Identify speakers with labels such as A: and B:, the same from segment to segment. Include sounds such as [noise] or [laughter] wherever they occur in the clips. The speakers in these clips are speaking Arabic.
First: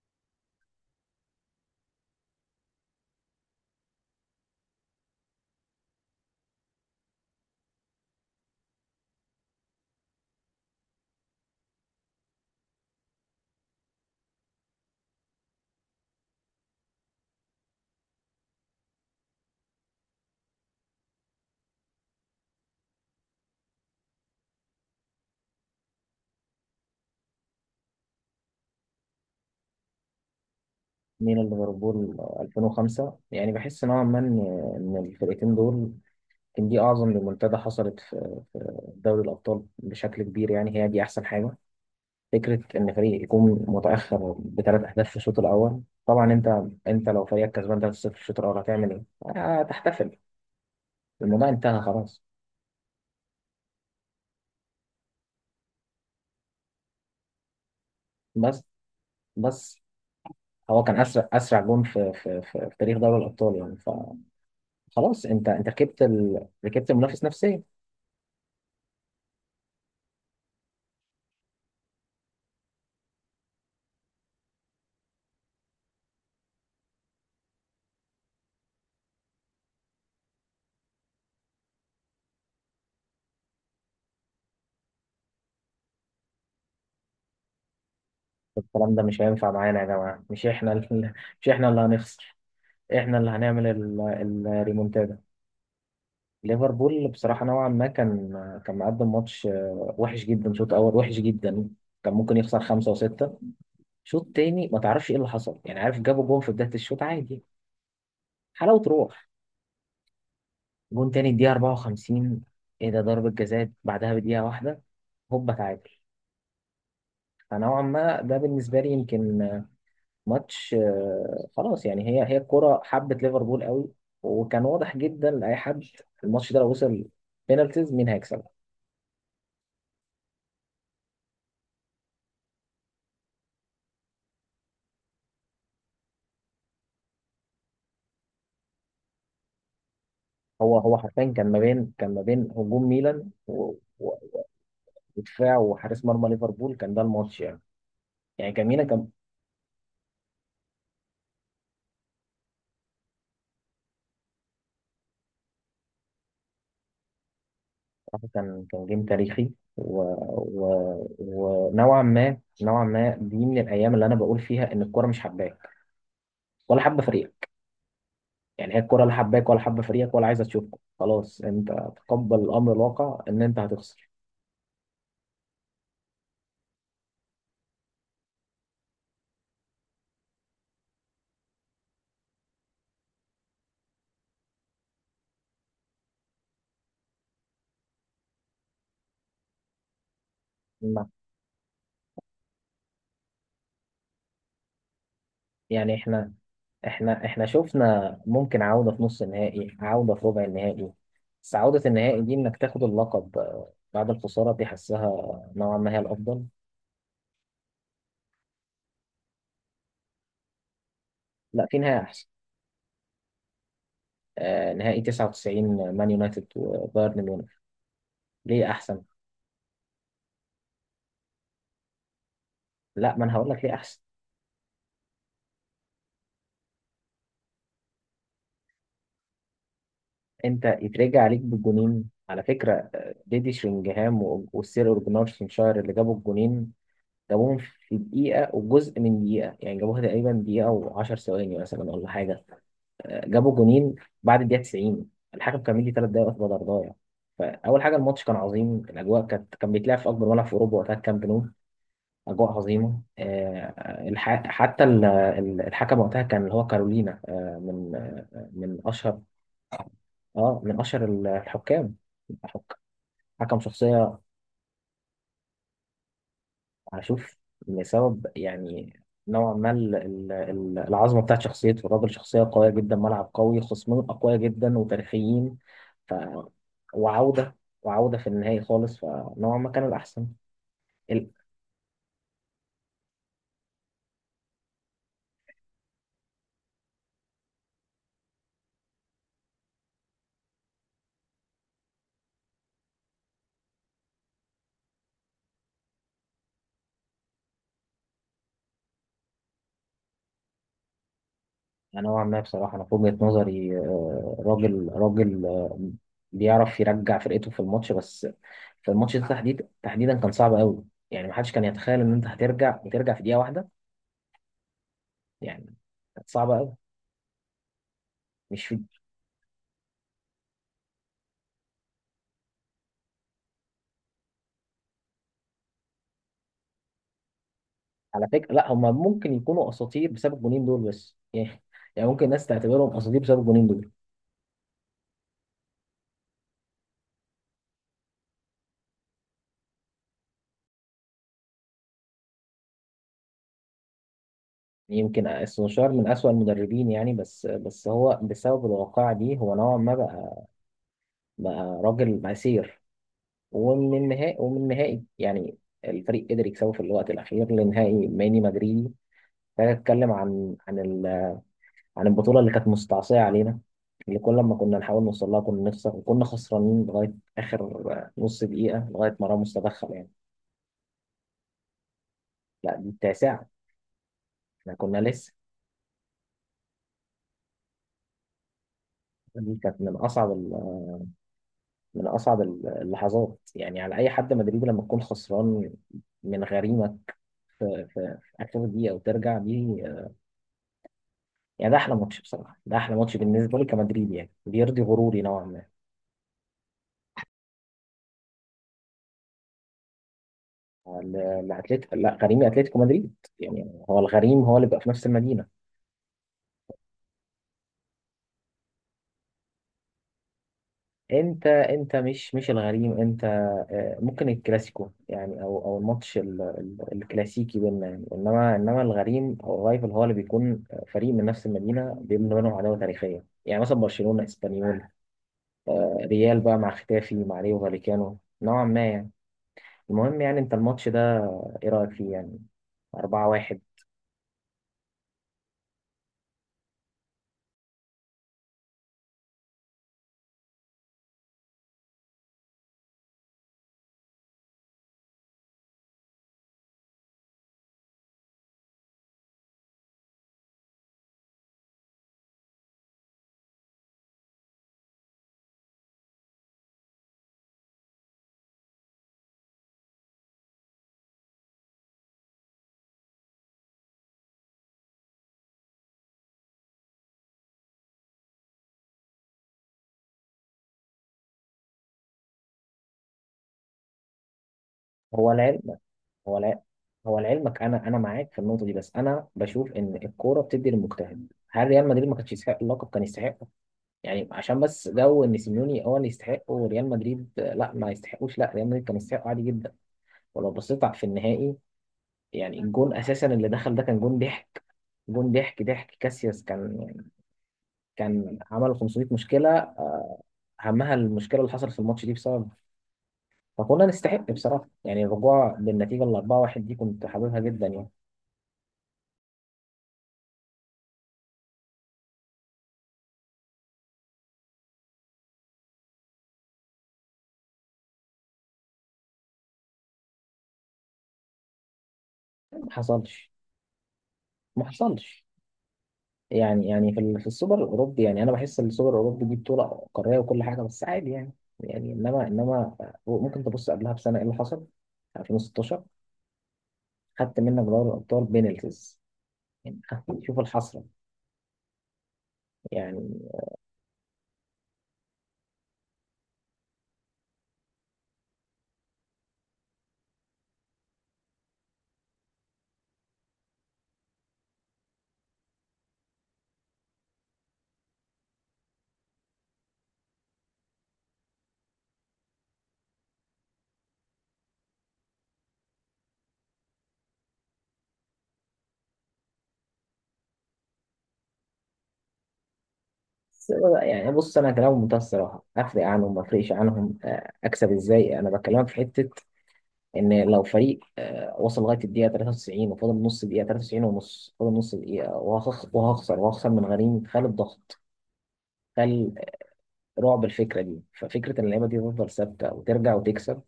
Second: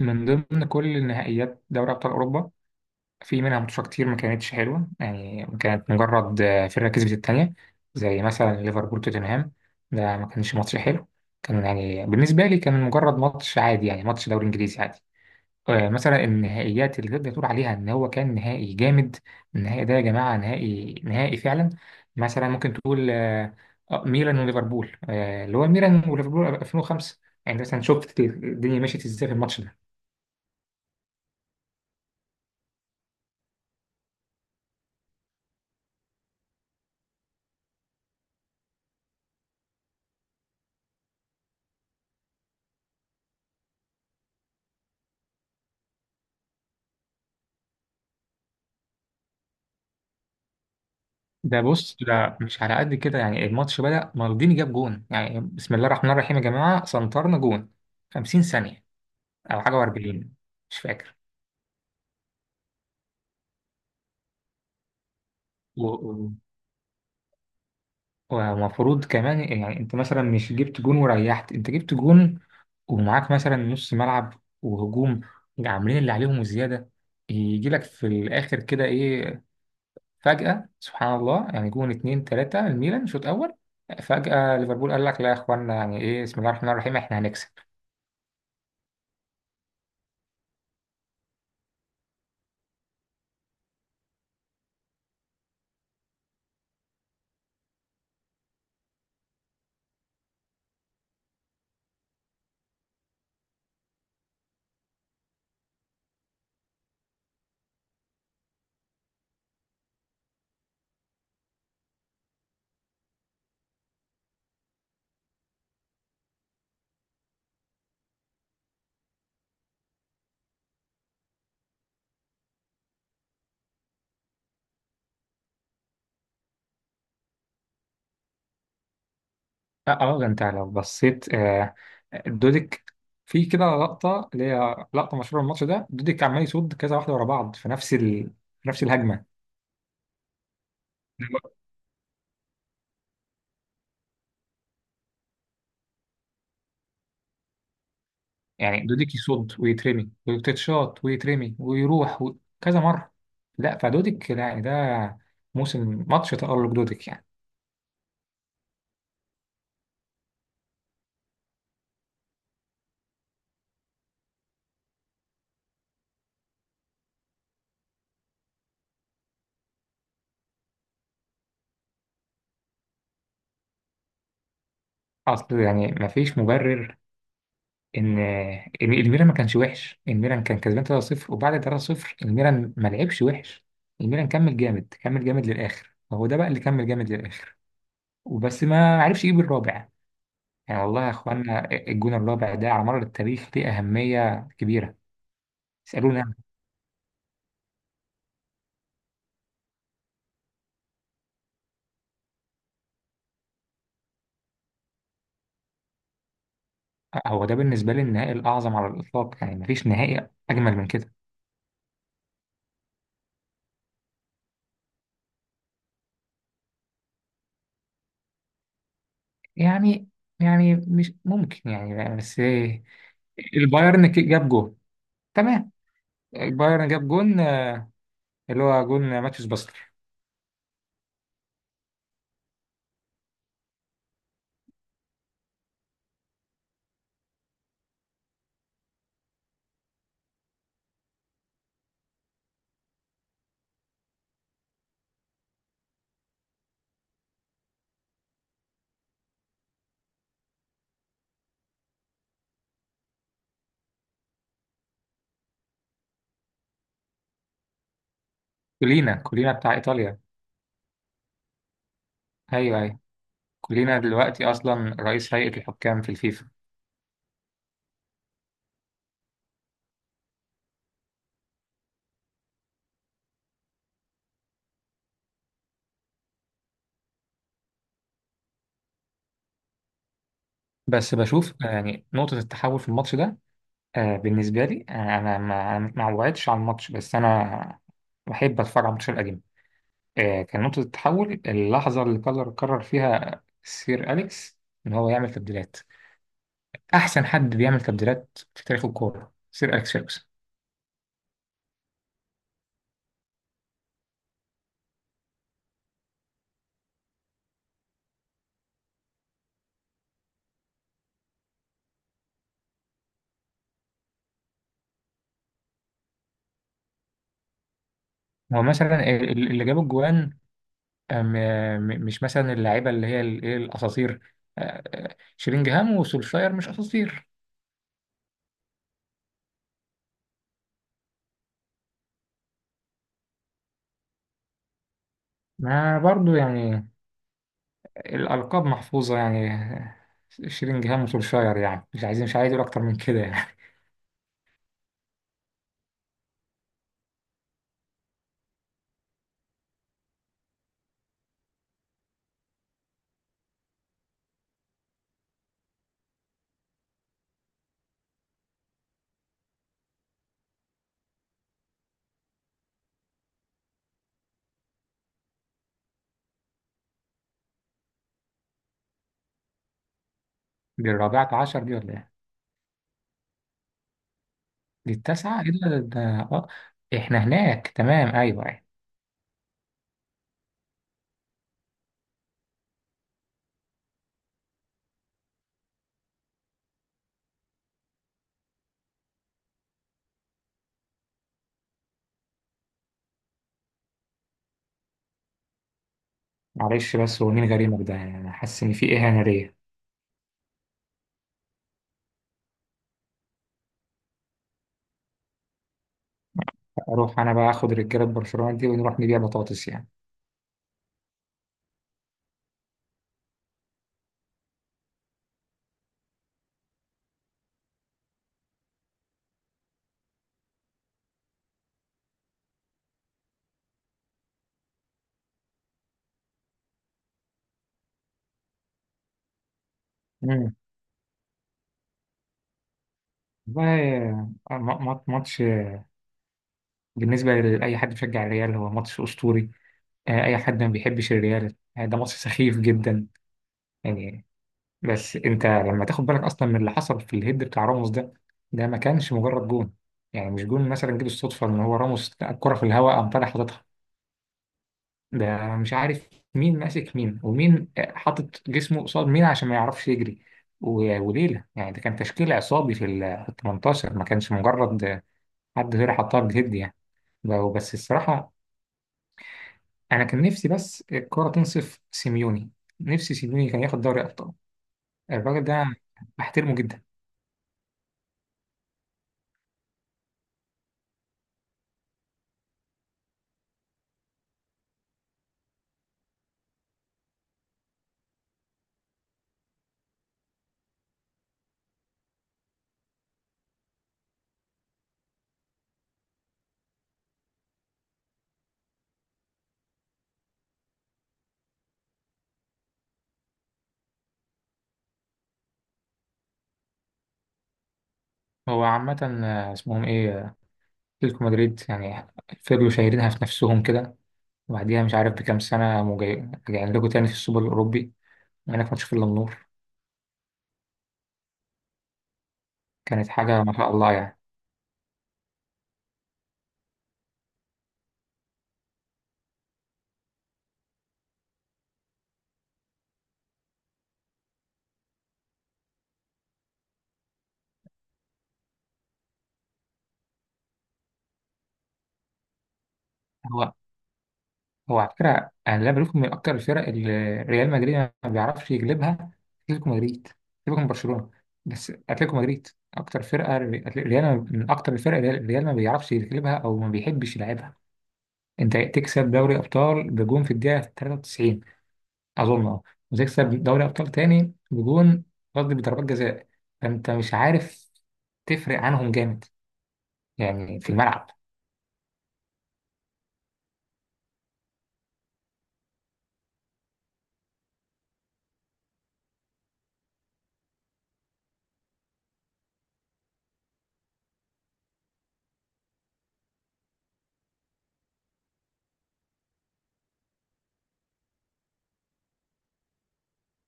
A: من ضمن كل النهائيات دوري أبطال أوروبا، في منها ماتشات كتير ما كانتش حلوة. يعني كانت مجرد فرقة كسبت التانية، زي مثلا ليفربول توتنهام. ده ما كانش ماتش حلو، كان يعني بالنسبة لي كان مجرد ماتش عادي، يعني ماتش دوري إنجليزي عادي. مثلا النهائيات اللي تقدر تقول عليها إن هو كان نهائي جامد. النهائي ده يا جماعة نهائي نهائي فعلا. مثلا ممكن تقول ميلان وليفربول، اللي هو ميلان وليفربول 2005. يعني مثلا شفت الدنيا مشيت ازاي في الماتش ده.
B: ميلان ليفربول 2005، يعني بحس نوعا ما إن الفرقتين دول كان دي اعظم ريمونتادا حصلت في دوري الابطال بشكل كبير. يعني هي دي احسن حاجه، فكره ان فريق يكون متاخر بثلاث اهداف في الشوط الاول. طبعا انت لو فريقك كسبان 3-0 في الشوط الاول، هتعمل ايه؟ هتحتفل، الموضوع
A: ده
B: انتهى
A: بص
B: خلاص.
A: ده مش على قد كده، يعني الماتش بدأ مالديني جاب جون، يعني بسم الله الرحمن الرحيم يا جماعة سنترنا جون 50
B: بس،
A: ثانية أو حاجة
B: بس،
A: و40. مش
B: هو كان
A: فاكر.
B: اسرع جون في تاريخ دوري الابطال يعني. فخلاص انت
A: و- و-
B: ركبت المنافس نفسيا.
A: ومفروض كمان يعني أنت مثلا مش جبت جون وريحت، أنت جبت جون ومعاك مثلا نص ملعب وهجوم عاملين اللي عليهم وزيادة. يجي لك في الآخر كده إيه، فجأة سبحان الله، يعني جون 2-3 الميلان شوط أول. فجأة ليفربول قال لك لا يا إخوانا يعني إيه بسم الله الرحمن الرحيم إحنا هنكسب.
B: الكلام ده مش هينفع معانا يا جماعة. مش احنا ال- [laughs] مش احنا اللي هنخسر، احنا اللي هنعمل الريمونتادا. ليفربول بصراحة نوعا ما كان، كان مقدم ماتش وحش جدا. شوط أول وحش جدا، كان ممكن يخسر خمسة وستة. شوط تاني ما تعرفش ايه اللي حصل. يعني عارف، جابوا جون في بداية الشوط عادي، حلاوة روح. جون تاني الدقيقة 54، ايه ده؟ ضربة جزاء بعدها بدقيقة واحدة، هوبا تعادل. فنوعا ما ده بالنسبة لي يمكن ماتش خلاص. يعني هي الكرة حبت ليفربول قوي، وكان واضح جدا لأي حد الماتش ده لو وصل بينالتيز مين هيكسب.
A: اه، ده انت لو بصيت دوديك، في كده لقطة اللي هي لقطة مشهورة من الماتش ده، دوديك عمال يصد كذا واحدة ورا بعض في نفس في نفس الهجمة.
B: هو حرفيا كان ما بين، كان ما بين هجوم ميلان و- ودفاع وحارس مرمى ليفربول، كان ده الماتش يعني. يعني كان
A: يعني
B: ميلان كان.
A: دوديك يصد ويترمي ويتشاط ويترمي ويروح كذا مرة. لا فدوديك لا، يعني ده موسم ماتش تألق دوديك يعني.
B: بصراحة كان، كان جيم تاريخي. و... ونوعا ما، نوعا ما دي من الأيام اللي أنا بقول فيها إن الكرة مش حباك ولا حابة فريقك. يعني هي الكرة لا حباك ولا حابة فريقك ولا عايزة تشوفك، خلاص انت تقبل الامر الواقع ان انت هتخسر.
A: أصل يعني مفيش مبرر ان الميلان ما كانش وحش، الميلان كان كسبان 3-0، وبعد 3-0 الميلان ما لعبش وحش. الميلان كمل جامد كمل جامد للاخر، فهو ده بقى اللي كمل جامد للاخر، وبس ما عرفش يجيب الرابع. يعني والله يا
B: ما-
A: اخوانا الجون الرابع ده على مر التاريخ ليه اهميه كبيره.
B: يعني
A: اسالوني
B: احنا
A: أنا.
B: احنا احنا شفنا ممكن عودة في نص النهائي، عودة في ربع النهائي، بس عودة النهائي دي انك تاخد اللقب بعد الخسارة دي، حسها نوعا ما هي الافضل.
A: هو ده بالنسبه لي النهائي الاعظم على الاطلاق، يعني مفيش نهائي اجمل من كده.
B: لا، في نهائي احسن. نهائي 99 مان يونايتد وبايرن ميونخ. ليه احسن؟
A: يعني يعني مش ممكن، يعني بس
B: لا، ما انا هقول لك ليه احسن.
A: البايرن جاب جون. تمام. البايرن جاب جون، اللي هو جون ماتيوس باستر.
B: انت يترجع عليك بالجونين على فكرة. ديدي شرينجهام والسير أوليجنار سولشاير اللي جابوا الجونين. جابوهم في دقيقة وجزء من دقيقة يعني، جابوها تقريبا دقيقة وعشر ثواني مثلا ولا حاجة. جابوا جونين بعد الدقيقة 90. الحكم كان مدي 3 دقايق وقت بدل ضايع. فأول حاجة، الماتش كان عظيم، الأجواء كانت، كان بيتلعب في أكبر ملعب في أوروبا وقتها الكامب نو. أجواء عظيمة. حتى الحكم وقتها كان اللي هو كارولينا، من، من
A: كولينا،
B: أشهر،
A: كولينا بتاع إيطاليا.
B: من أشهر الحكام. حك-
A: أيوه، أيوه.
B: حكم
A: كولينا
B: شخصية.
A: دلوقتي أصلا رئيس هيئة الحكام في الفيفا.
B: اشوف، لسبب يعني. نوعا ما العظمه بتاعت شخصيته، الراجل شخصيه قويه جدا، ملعب قوي، خصمين اقوياء جدا وتاريخيين. ف، وعوده وعوده في النهائي خالص، فنوعا ما كان الاحسن.
A: بس
B: ال-
A: بشوف يعني نقطة التحول في الماتش ده، بالنسبة لي، أنا ما وعدتش على الماتش، بس أنا بحب أتفرج على الماتشات القديمة. كان نقطة التحول اللحظة اللي قرر فيها سير أليكس إن هو يعمل تبديلات. أحسن حد بيعمل تبديلات في تاريخ الكورة سير أليكس فيرجسون.
B: نوعا ما بصراحه انا في وجهه نظري، راجل، راجل، بيعرف يرجع فرقته في الماتش. بس في الماتش ده تحديدا كان صعب قوي. يعني محدش كان يتخيل ان انت هترجع وترجع في دقيقه واحده يعني. كانت صعبه قوي.
A: هو
B: مش في.
A: مثلا اللي جاب الجوان، آه، م- مش مثلا اللعيبه اللي هي ايه، الاساطير؟ شيلينجهام وسولشاير مش اساطير؟
B: على فكرة، لا، هم ممكن يكونوا اساطير بسبب الجونين دول. بس يعني [laughs] يعني ممكن الناس تعتبرهم اساطير بسبب الجونين دول.
A: ما برضو يعني الالقاب محفوظه يعني. شيلينجهام وسولشاير، يعني مش عايز اقول اكتر من كده يعني.
B: يعني يمكن سولشاير من اسوأ المدربين يعني. بس هو بسبب الواقعة دي، هو نوعا ما بقى، بقى راجل مسير. ومن النهائي، يعني الفريق قدر يكسبه في الوقت الاخير لنهائي ماني مدريدي. ده اتكلم عن عن البطولة اللي كانت مستعصية علينا، اللي كل ما كنا نحاول نوصل لها كنا نخسر، وكنا خسرانين لغاية آخر نص دقيقة، لغاية ما راموس تدخل يعني.
A: [laughs] دي الرابعه عشر دي ولا ايه؟
B: لا، دي التاسعة. احنا
A: دي
B: كنا لسه.
A: التاسعه. ايه ده اه، احنا هناك، تمام، ايوه ايوه.
B: دي كانت من اصعب من اصعب اللحظات يعني على اي حد مدريدي. لما تكون خسران من غريمه في اخر دقيقه وترجع دي، يعني ده احلى ماتش بصراحه. ده احلى ماتش بالنسبه لي كمدريدي، يعني بيرضي غروري نوعا ما.
A: معلش بس هو مين غريمك ده؟ يعني انا حاسس ان في اهانه ليا.
B: الاتليتيكو، لا، غريمي اتلتيكو مدريد. يعني هو الغريم هو اللي بيبقى في نفس المدينه.
A: اروح انا بقى اخد رجاله برشلونه دي ونروح نبيع بطاطس يعني.
B: انت مش الغريم انت. ممكن الكلاسيكو، يعني او الماتش الكلاسيكي بيننا يعني. انما الغريم او الرايفل هو اللي بيكون فريق من نفس المدينه بيبني بينهم عداوه تاريخيه. يعني مثلا برشلونه اسبانيول، ريال بقى مع ختافي مع ريو فاليكانو نوعا ما يعني. المهم، يعني انت
A: امم
B: الماتش ده، ايه رايك فيه يعني؟ 4-1.
A: والله، ماتش بالنسبة لأي حد بيشجع الريال هو ماتش أسطوري. أي حد ما بيحبش الريال، ده ماتش سخيف جدا يعني. بس أنت لما تاخد بالك أصلا من اللي حصل في الهيد بتاع راموس ده، ده ما كانش مجرد جون. يعني مش جون مثلا جه بالصدفة إن هو راموس لقى الكرة في الهواء قام طالع حاططها. ده مش عارف مين ماسك مين ومين حاطط جسمه قصاد مين عشان ما يعرفش يجري، وليلة يعني ده كان تشكيل عصابي في ال 18. ما كانش مجرد حد غير حطها بالهيد يعني. بس الصراحة، انا كان نفسي بس الكرة تنصف سيميوني. نفسي سيميوني كان ياخد دوري ابطال.
B: هو
A: الراجل ده
B: العلم، هو
A: بحترمه
B: العلم.
A: جدا.
B: هو لعلمك انا معاك في النقطه دي. بس انا بشوف ان الكوره بتدي للمجتهد. هل ريال مدريد ما كانش يستحق اللقب؟ كان يستحق. يعني عشان بس جو ان سيميوني هو اللي يستحق وريال مدريد، لا، ما يستحقوش؟ لا، ريال مدريد كان يستحق عادي جدا. ولو بصيت في النهائي، يعني الجون اساسا اللي دخل ده كان جون ضحك. جون ضحك كاسياس كان يعني، كان عمل 500 مشكله، اهمها المشكله اللي حصلت في الماتش دي بسبب. فكنا نستحق بصراحه. يعني الرجوع بالنتيجه ال 4-1 دي كنت حاببها جدا يعني.
A: هو عامة اسمهم ايه، اتلتيكو مدريد يعني. فضلوا شايلينها في نفسهم كده، وبعديها مش عارف بكام سنة راجعين لكم تاني في السوبر الأوروبي، وهناك ما تشوف إلا النور.
B: ما
A: كانت
B: حصلش.
A: حاجة ما شاء الله يعني.
B: ما حصلش. يعني يعني في السوبر الاوروبي، يعني انا بحس ان السوبر الاوروبي دي بطوله قاريه وكل حاجه. بس عادي يعني. يعني انما ممكن تبص قبلها بسنه ايه اللي حصل، 2016. خدت منك دوري الابطال بينالتيز يعني [laughs] شوف الحسره يعني.
A: هو هو على فكرة، أنا اللي بشوفه من أكتر الفرق اللي ريال مدريد ما بيعرفش يجلبها أتلتيكو مدريد. أتلتيكو من برشلونة، بس أتلتيكو مدريد أكتر فرقة ريال. من أكتر الفرق اللي ريال ما بيعرفش يجلبها أو ما بيحبش يلعبها. أنت تكسب دوري أبطال بجون في الدقيقة 93 أظن أه، وتكسب دوري أبطال تاني بجون، قصدي بضربات جزاء. فأنت مش عارف، تفرق عنهم جامد يعني في الملعب.
B: بس- يعني بص، انا كلام بمنتهى الصراحه افرق عنهم ما افرقش عنهم، اكسب ازاي. انا بكلمك في حته، ان لو فريق وصل لغايه الدقيقه 93، وفاضل نص دقيقه، 93 ونص، فاضل نص دقيقه وهخسر، وهخسر من غريم، خال الضغط، خال رعب الفكره دي. ففكره ان اللعيبه دي تفضل ثابته وترجع وتكسب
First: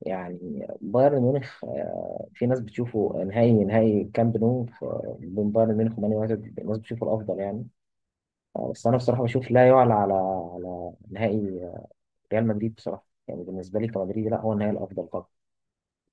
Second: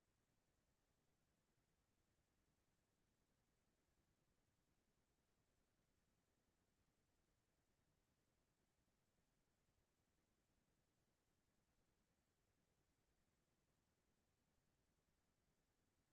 B: يعني. بايرن ميونخ، في ناس بتشوفه نهائي، كامب نو، بين بايرن ميونخ ومان يونايتد، الناس بتشوفه الافضل يعني. بس انا بصراحه بشوف لا يعلى على، على نهائي، ريال مدريد بصراحه. يعني بالنسبه لي كمدريدي لا، هو النهائي الافضل طبعا.